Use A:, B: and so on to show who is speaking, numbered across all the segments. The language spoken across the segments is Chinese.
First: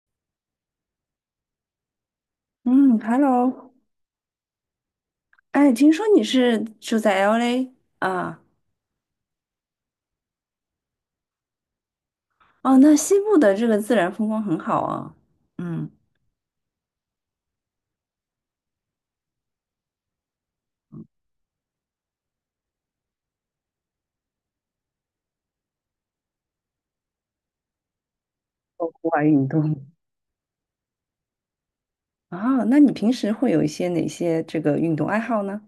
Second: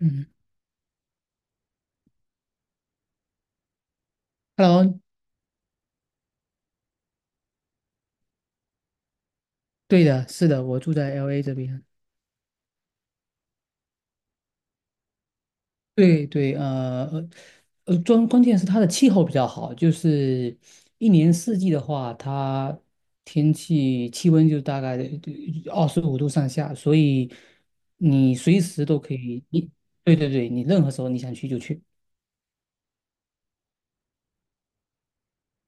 A: 嗯
B: 嗯，Hello，
A: ，Hello,
B: 哎，听说你是住在 LA 啊？
A: 对的，是的，我住在 LA 这边。
B: 哦，那西部的这个自然风光很好啊。嗯，
A: 对对，关键是它的气候比较好，就是一年四季的话，它天气气温就大概25度上下，所以你随时
B: 做
A: 都
B: 户
A: 可
B: 外
A: 以，
B: 运动。
A: 对对对，你任何时候你想去就去。
B: 啊，那你平时会有一些哪些这个运动爱好呢？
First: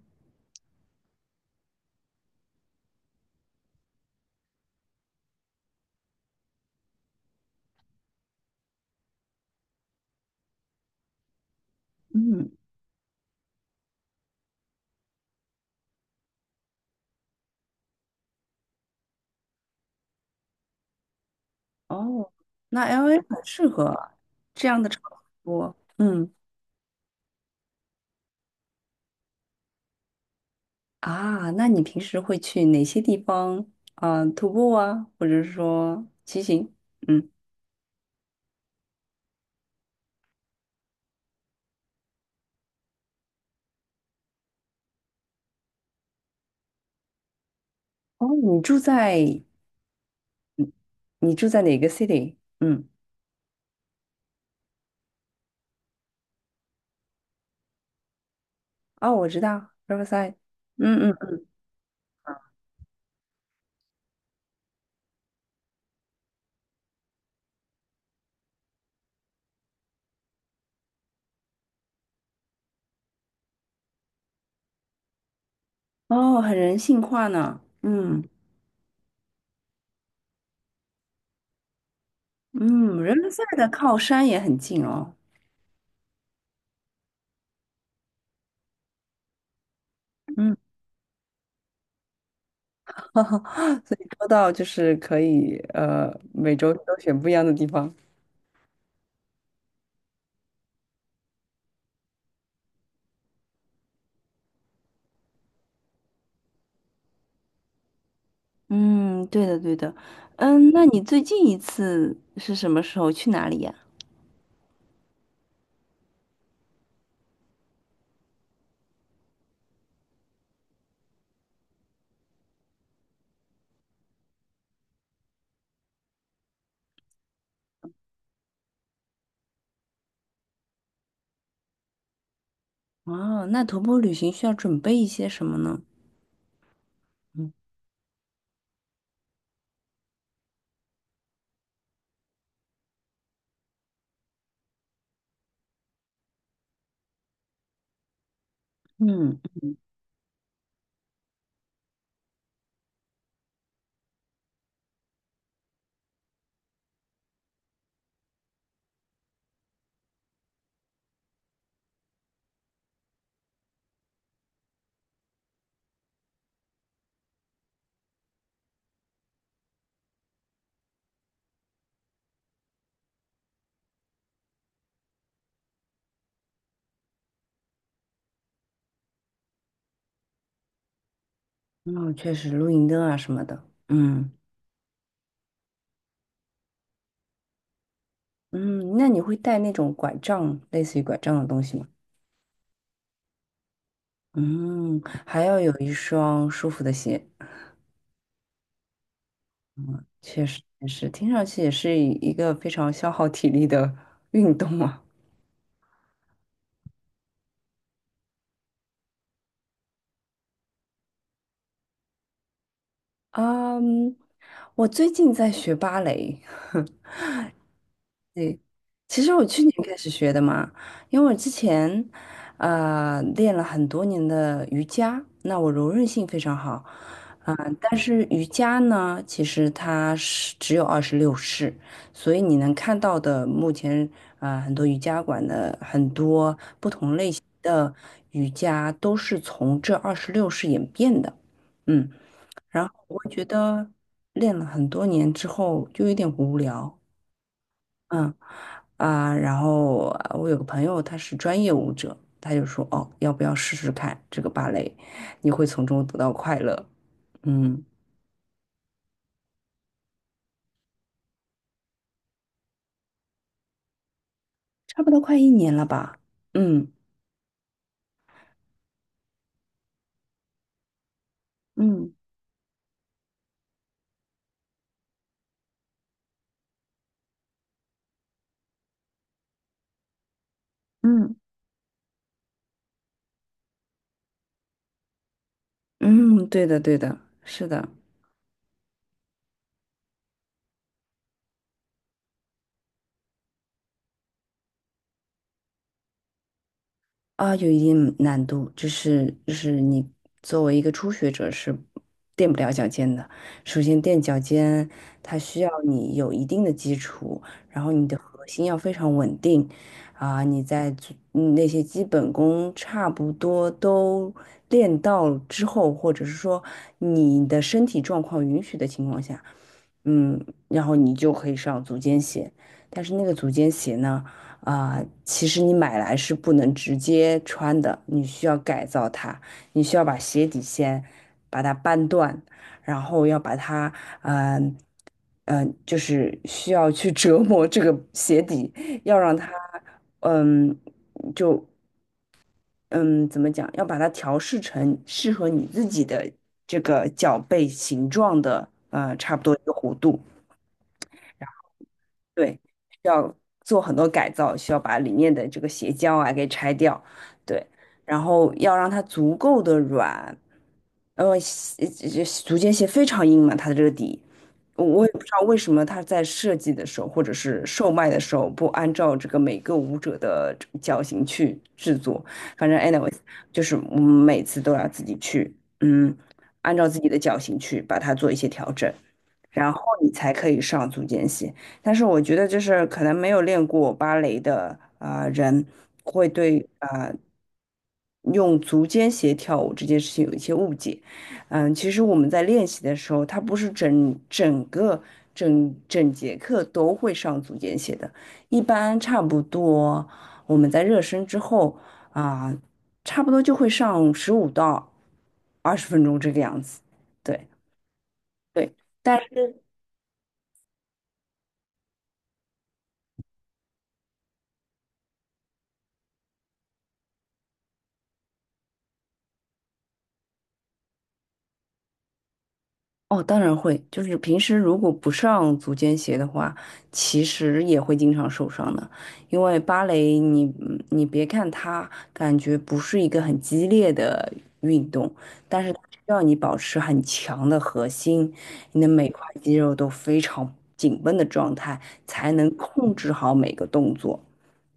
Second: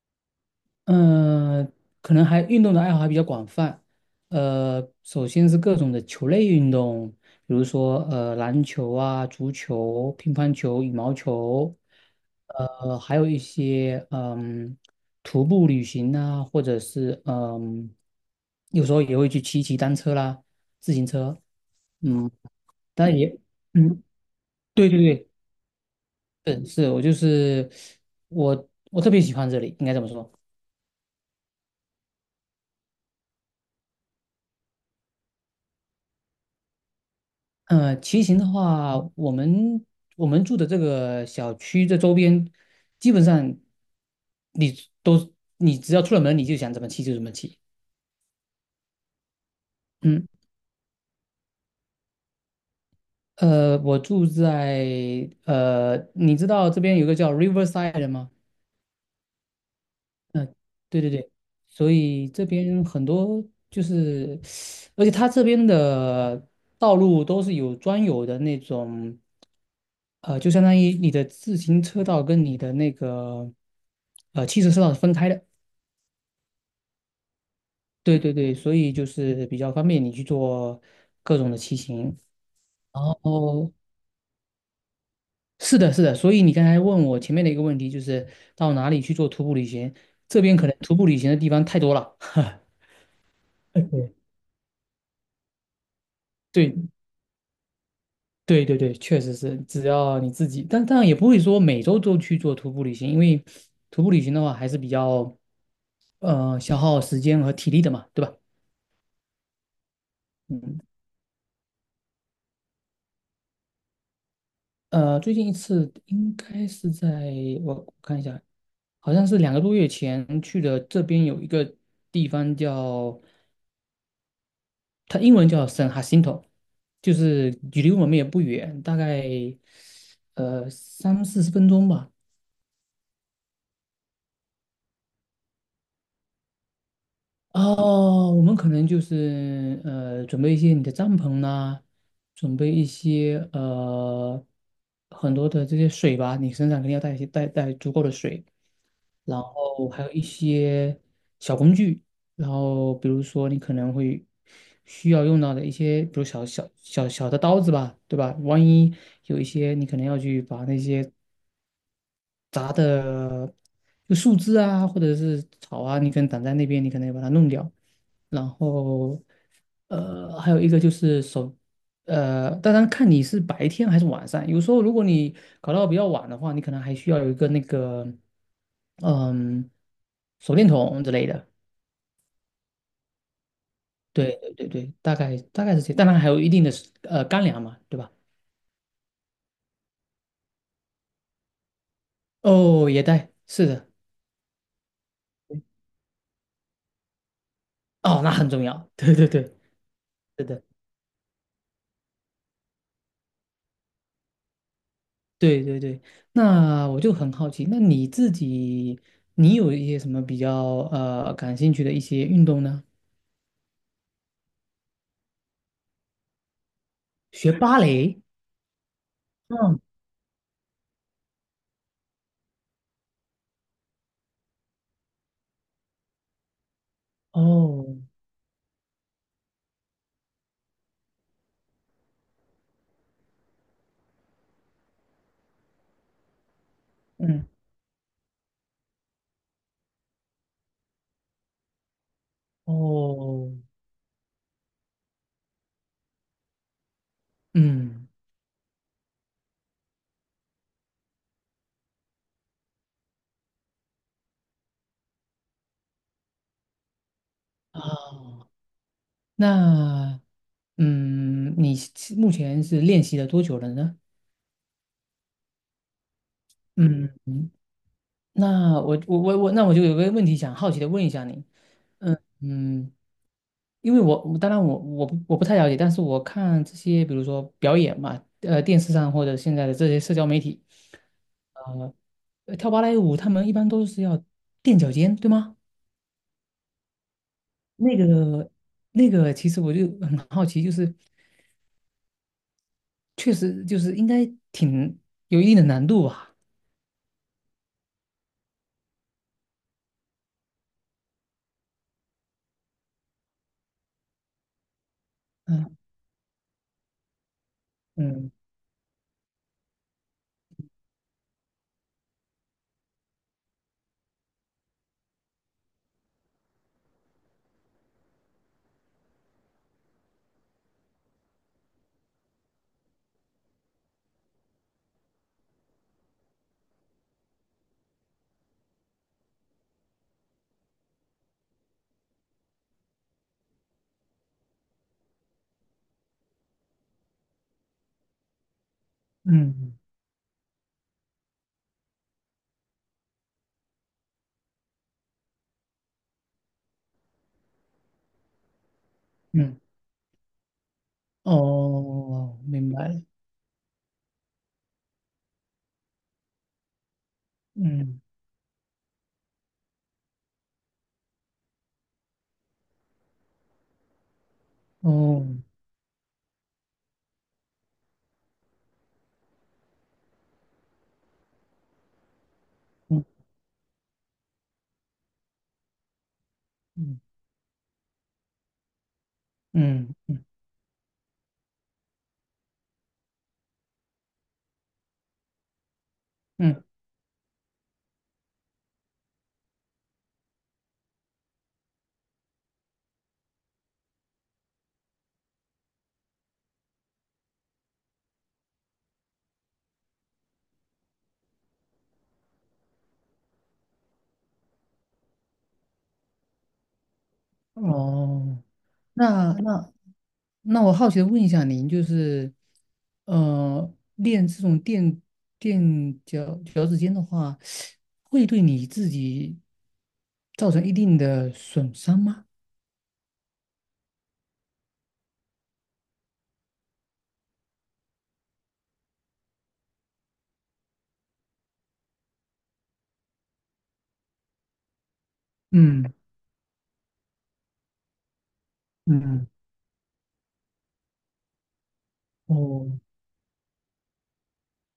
A: 嗯，呃可能运动的爱好还比较广泛。呃，首先是各种的球类运动，比如说篮球啊、足球、乒乓球、羽毛球，
B: 嗯，
A: 还有一些徒步旅行啊，或者是有时候也会去骑单车啦、自行车。嗯，
B: 哦，那
A: 但
B: LA
A: 也
B: 很适
A: 嗯，
B: 合这样的
A: 对
B: 场
A: 对
B: 所。嗯，
A: 对，是是，我就是我我特别喜欢这里，应该怎么说。
B: 啊，那你平时会去哪些地方啊，徒步啊，或者是说骑行？嗯，
A: 呃，骑行的话，我们住的这个小区这周边，基本上你都你只要出了门，你就想怎么骑就怎么骑。
B: 哦，你住在
A: 嗯，
B: 你住在哪个 city？嗯。
A: 我住在你知道这边有个叫 Riverside 的吗？
B: 哦，我知道，Riverside，
A: 嗯，对
B: 嗯
A: 对对，
B: 嗯，
A: 所以这边很多就是，而且它这边的道路都是有专有的那种。呃，就相当于你的自行车道跟你的那个汽车车道是分开的。
B: 哦，很人性化呢，
A: 对
B: 嗯
A: 对对，所以就是比较方便你去做各种的骑行。
B: 嗯
A: 然
B: ，Riverside 的
A: 后
B: 靠山也很近哦，
A: 是的，是的，所以你刚才问我前面的一个问题，就是到哪里去做徒步旅行？这
B: 嗯，
A: 边可能徒步旅行的地方太多了。
B: 所以说 到就是可以每周
A: 对
B: 都选不一样的地方。
A: 对对对，确实是，只要你自己，但当然也不会说每周都去做徒步旅行，因为徒步旅行的话还是比较消耗时间和体力的嘛，对吧？
B: 嗯，对的对的，嗯，
A: 嗯。
B: 那你最近一次是什么时候去哪里呀？
A: 呃，最近一次应该是在我看一下，好像是两个多月前去的。这边有一个地方叫它英文叫 San Jacinto,就是距离我们也不远，大概三四十分钟吧。
B: 哦，那徒步旅行需要准备一些什么呢？嗯
A: 哦，我们可能就是准备一些你的帐篷啦、准备一些很多的这些水吧，你身上肯定要带一些带足够的水。
B: 嗯，
A: 然后还有一些小工具，然后比如说你可能会需要用到的一些，比如小的刀子吧，对吧？万一有一些你可能要去把那些杂的就树枝啊，或者是草啊，你可能挡在那边，你可能要把它弄掉。然后还有一个就是手。呃，当然看你是白天还是晚上。有时候如果你搞到比较晚的话，你可能还需要有一个那个。嗯，手电筒之类的。
B: 哦，确实露营灯啊什么的，嗯
A: 对对对对，大概是这，当然还有一定的干粮嘛，对吧？
B: 嗯，那你会带那种拐杖，类似于拐杖的东西吗？
A: 哦，也带，是的，
B: 嗯，还要有一双舒服的鞋，
A: 哦，那很重要。对对对，
B: 确
A: 是
B: 实
A: 的，
B: 也是，听上去也是一个非常消耗体力的运动啊。
A: 对对对。那我就很好奇，那你自己，你有一些什么比较感兴趣的一些运动呢？
B: 嗯，我最近在学芭蕾，
A: 学芭蕾？
B: 其实我去年
A: 嗯，
B: 开始学的嘛，因为我之前，练了很多年的瑜伽，那我柔韧性非常好，啊、但
A: 哦，
B: 是瑜伽呢，其实它是只有二十六式，所以你能看到的目前，很多瑜伽馆的很多不同类型
A: 嗯，
B: 的瑜伽都是从这二十六式演变的，嗯，然后我觉
A: 哦，
B: 得练了很多年之后就有点无聊。
A: 嗯，
B: 嗯啊，然后我有个朋友，他是专业舞者，他就说：“哦，要不要试试看这个芭蕾？你会从中得到快乐。”嗯，
A: 哦，那你目前是练习了多久了呢？
B: 差不多快一年了吧？嗯
A: 嗯，嗯那我那我就有个问题想好奇的问一下你，
B: 嗯
A: 嗯，因为我当然我不太了解，但是我看这些比如说表演嘛，呃，电视上或者现在的这些社交媒体，
B: 嗯
A: 呃，呃跳芭蕾舞他们一般都是要垫脚尖，对吗？
B: 嗯，对的对的，是的。
A: 那个其实我就很好奇，就是确实就是应该挺有一定的难度吧？
B: 啊，有一定难度，就是你作为一个初学者是垫不了脚尖的。首先垫脚尖，它需要
A: 嗯
B: 你有一定的基础，然后你的
A: 嗯
B: 核心要非常稳定，啊，你在做那些基本功差不多都练到之后，或者是说你的身体状况允许的情况下，嗯，然后你就可以上足尖鞋。但是那个足尖鞋呢？啊、其实你买来是不能直接穿的，你需要改造它，你需要把鞋底先把它扳断，然后要把它，嗯、嗯，就是需要去折磨这个鞋底，要让它，
A: 嗯
B: 嗯，就嗯，怎么讲，要把它调试成适合你自己的这个脚背形状的，呃，差不多一
A: 嗯，
B: 个弧度。
A: 哦，
B: 对，
A: 明白
B: 需
A: 了
B: 要做很多改造，需要把里面的这个鞋胶啊给拆掉，对，
A: 嗯
B: 然后要让它足够的软，鞋这足尖鞋非常硬嘛，它的这个底，我也不
A: 哦。
B: 知道为什么它在设计的时候或者是售卖的时候不按照这个每个舞者的这个脚型去制作，反正
A: 嗯
B: anyways，就是我们每次都要自己去，嗯，按照自
A: 嗯
B: 己的脚型去把它做一些调整，然后
A: 嗯
B: 你
A: 嗯
B: 才可以上足尖鞋。但是我觉得就是可能没有练过芭蕾的啊、人会
A: 嗯，
B: 对啊、用足尖鞋跳舞这件事情有一些误解。嗯，其实我们在练习的时候，它不是整整节课都会上足尖鞋的，一般差不多我们在热身之后啊、差不多就会上15到20分钟这个样子。对
A: 哦，
B: 对。
A: 那那那我好奇的问一下您，就是，呃，练这种垫脚趾尖的话，会对你自己造成一定的损伤吗？
B: 哦，当然会，就是平时如果不上足尖鞋的话，其实也会经常受伤的。因为芭蕾你，你别看它感觉不是一个很激烈的运动，但是它
A: 嗯
B: 需要你保持很强的核心，你的每块
A: 嗯，
B: 肌肉都非常紧绷的状态，才能
A: 哦
B: 控制好每个动作。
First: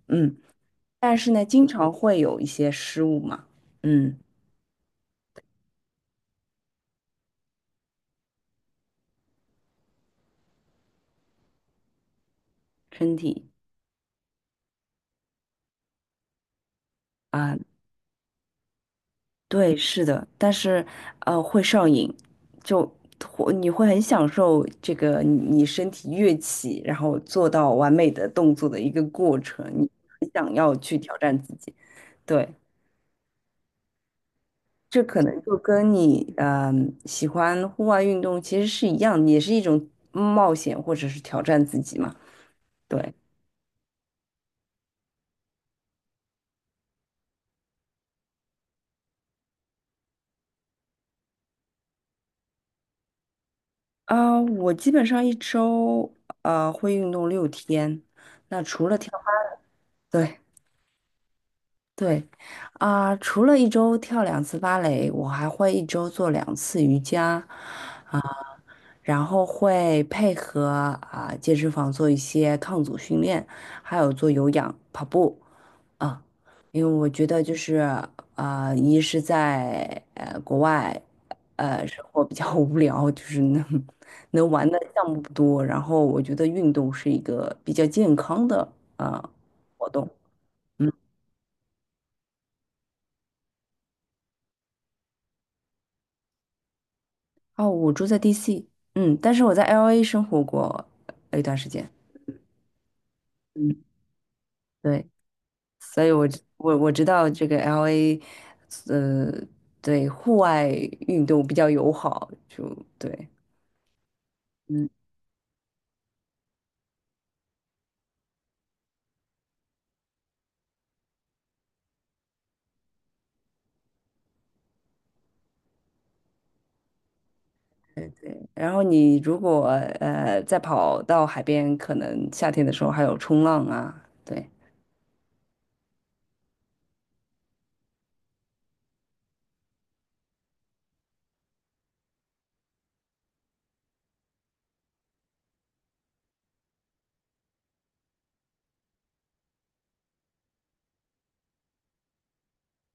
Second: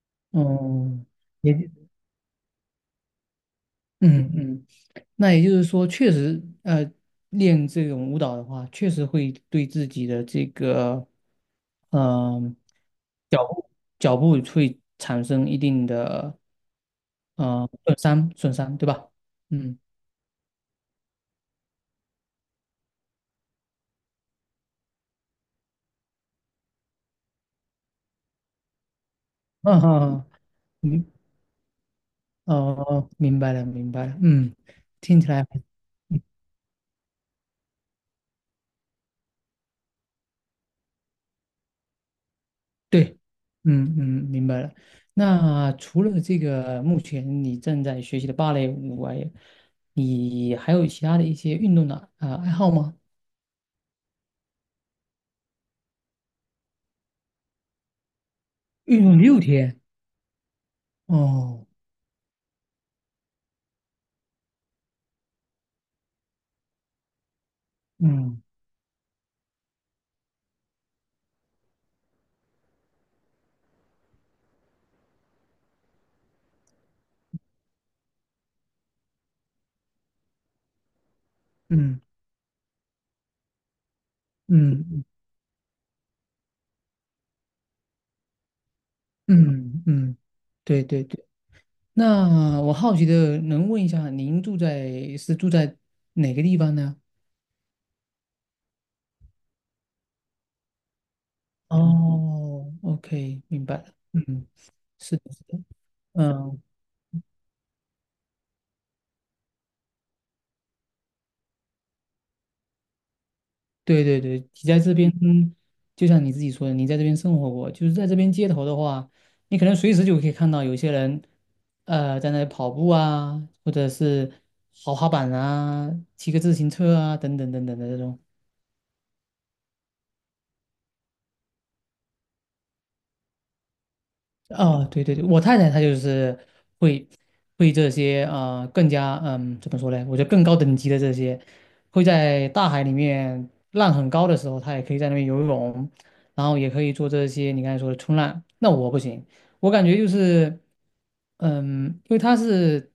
B: 嗯，
A: 哦，
B: 但是呢，经
A: 也
B: 常会有一些失误嘛，嗯，
A: 嗯嗯。那也就是说，确实，呃，练这种舞蹈的话，确实会对自己的这个，嗯、
B: 身
A: 脚
B: 体。
A: 步脚步会产生一定的，
B: 啊。
A: 呃，损伤，对吧？
B: 对，
A: 嗯，
B: 是的，但是会上瘾，就会你会很享受这个你身体跃起，然后做到完美的动作的一个过程，
A: 嗯
B: 你
A: 嗯，
B: 很想要去
A: 明，
B: 挑战自己。对，
A: 哦，明白了，明白了，嗯，
B: 这可
A: 听起
B: 能
A: 来，
B: 就跟
A: 嗯
B: 你嗯、喜欢户外运动其实是一样，也是一种冒险或者是挑战自己嘛。对
A: 对，嗯嗯，明白了。那除了这个，目前你正在学习的芭蕾舞外，你还有其他的一些运动的爱好吗？
B: 啊、我基本上一周会运动6天，那除了
A: 运
B: 跳，
A: 动6天
B: 对。
A: 哦，
B: 对，啊、除了一周跳两次芭蕾，我还会一周做两次瑜伽，啊、
A: 嗯
B: 然后会配合啊、健身房做一些抗阻训练，还有做有氧、跑步啊、因为我觉得就是啊、一是在国外，
A: 嗯
B: 生活比较无聊，就是能玩的
A: 嗯嗯
B: 项目不多，然后我觉得运动是一个比较健康的啊、
A: 嗯，
B: 活动。
A: 嗯，对
B: 嗯。
A: 对对。那我好奇的能问一下，您住在是住在哪个地方呢？
B: 哦，我住在 DC，嗯，但是我在 LA 生活过一段时间，
A: 哦，OK,明白
B: 嗯，
A: 了。嗯，
B: 对，
A: 是的，是的。
B: 所以我知
A: 嗯。
B: 我我知道这个 LA，呃，对，户外运动比较友好，就对，
A: 对对对，你在
B: 嗯，
A: 这边，就像你自己说的，你在这边生活过，就是在这边街头的话，你可能随时就可以看到有些人，呃，在那里跑步啊，或者是滑滑板啊，骑个自行车啊，等等等等的这
B: 对
A: 种。
B: 对。然后你如果再跑到海边，可能夏天的时候还有冲浪啊，对，
A: 哦，对对对，我太太她就是会会这些更加嗯怎么说呢？我觉得更高等级的这些，会在大海里面浪很高的时候，她也可以在那边游泳，然后也可以做这些你刚才说的冲浪。那我不行，我感觉就是嗯，因为她是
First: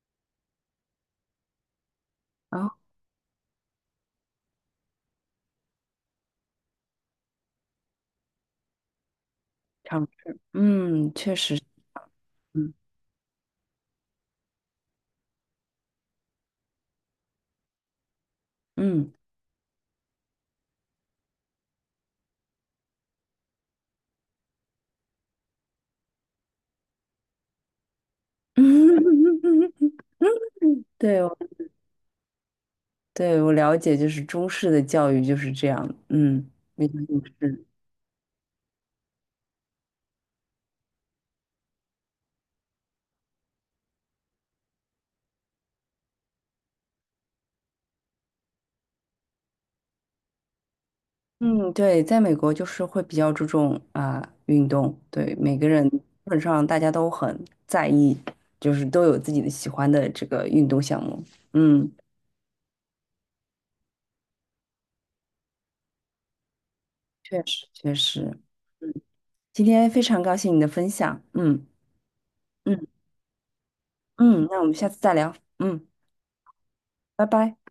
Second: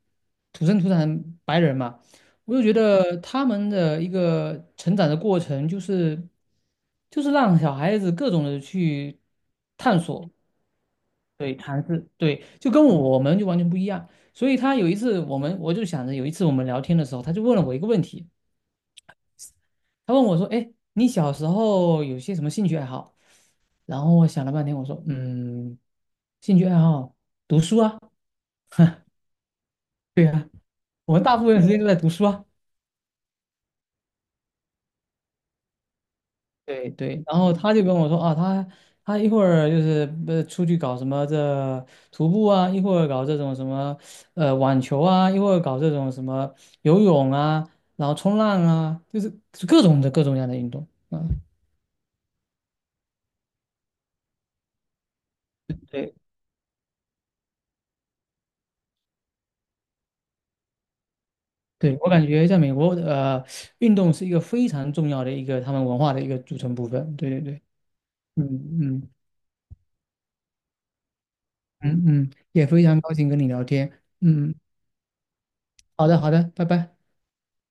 A: 土生土长白人嘛，我就觉
B: 啊，
A: 得他们的一个成长的过程就是让小孩子各种的去探
B: 尝
A: 索。
B: 试，嗯，确
A: 对，
B: 实，
A: 谈资，对，就
B: 嗯
A: 跟我们就完全不一样。所以他有一次，我就想着有一次我们聊天的时候，他就问了我一个问题，
B: 嗯。
A: 他问我说："哎，你小时候有些什么兴趣爱好？"然后我想了半天，我说："嗯，兴趣爱好，读书啊，
B: 嗯
A: 对啊，我
B: 对，
A: 们大部 分时间都在读书啊。"
B: 对，我了解，就是中式的教育就是这样，嗯，比
A: 对
B: 较应
A: 对，然后
B: 试。
A: 他就跟我说啊，他一会儿就是出去搞什么这徒步啊，一会儿搞这种什么网球啊，一会儿搞这种什么游泳啊，然后冲浪啊，就是各种各样的运动。嗯，
B: 嗯，对，在美国就是会比较注重啊、运动，对，每个人基
A: 对
B: 本上大家都很在意，就是都有自己的喜欢的这个运动项目。嗯，
A: 对，我感觉在美国呃，运动是一个非常重要的一个他们文化的一个组成部分。对对
B: 确
A: 对，
B: 实确实，
A: 嗯
B: 嗯，
A: 嗯
B: 今天非常高兴你的分享，嗯
A: 嗯嗯，也非
B: 嗯
A: 常高兴跟你聊天。
B: 嗯，
A: 嗯，
B: 那我们下次再聊，嗯，
A: 好的好的，拜拜。
B: 拜拜。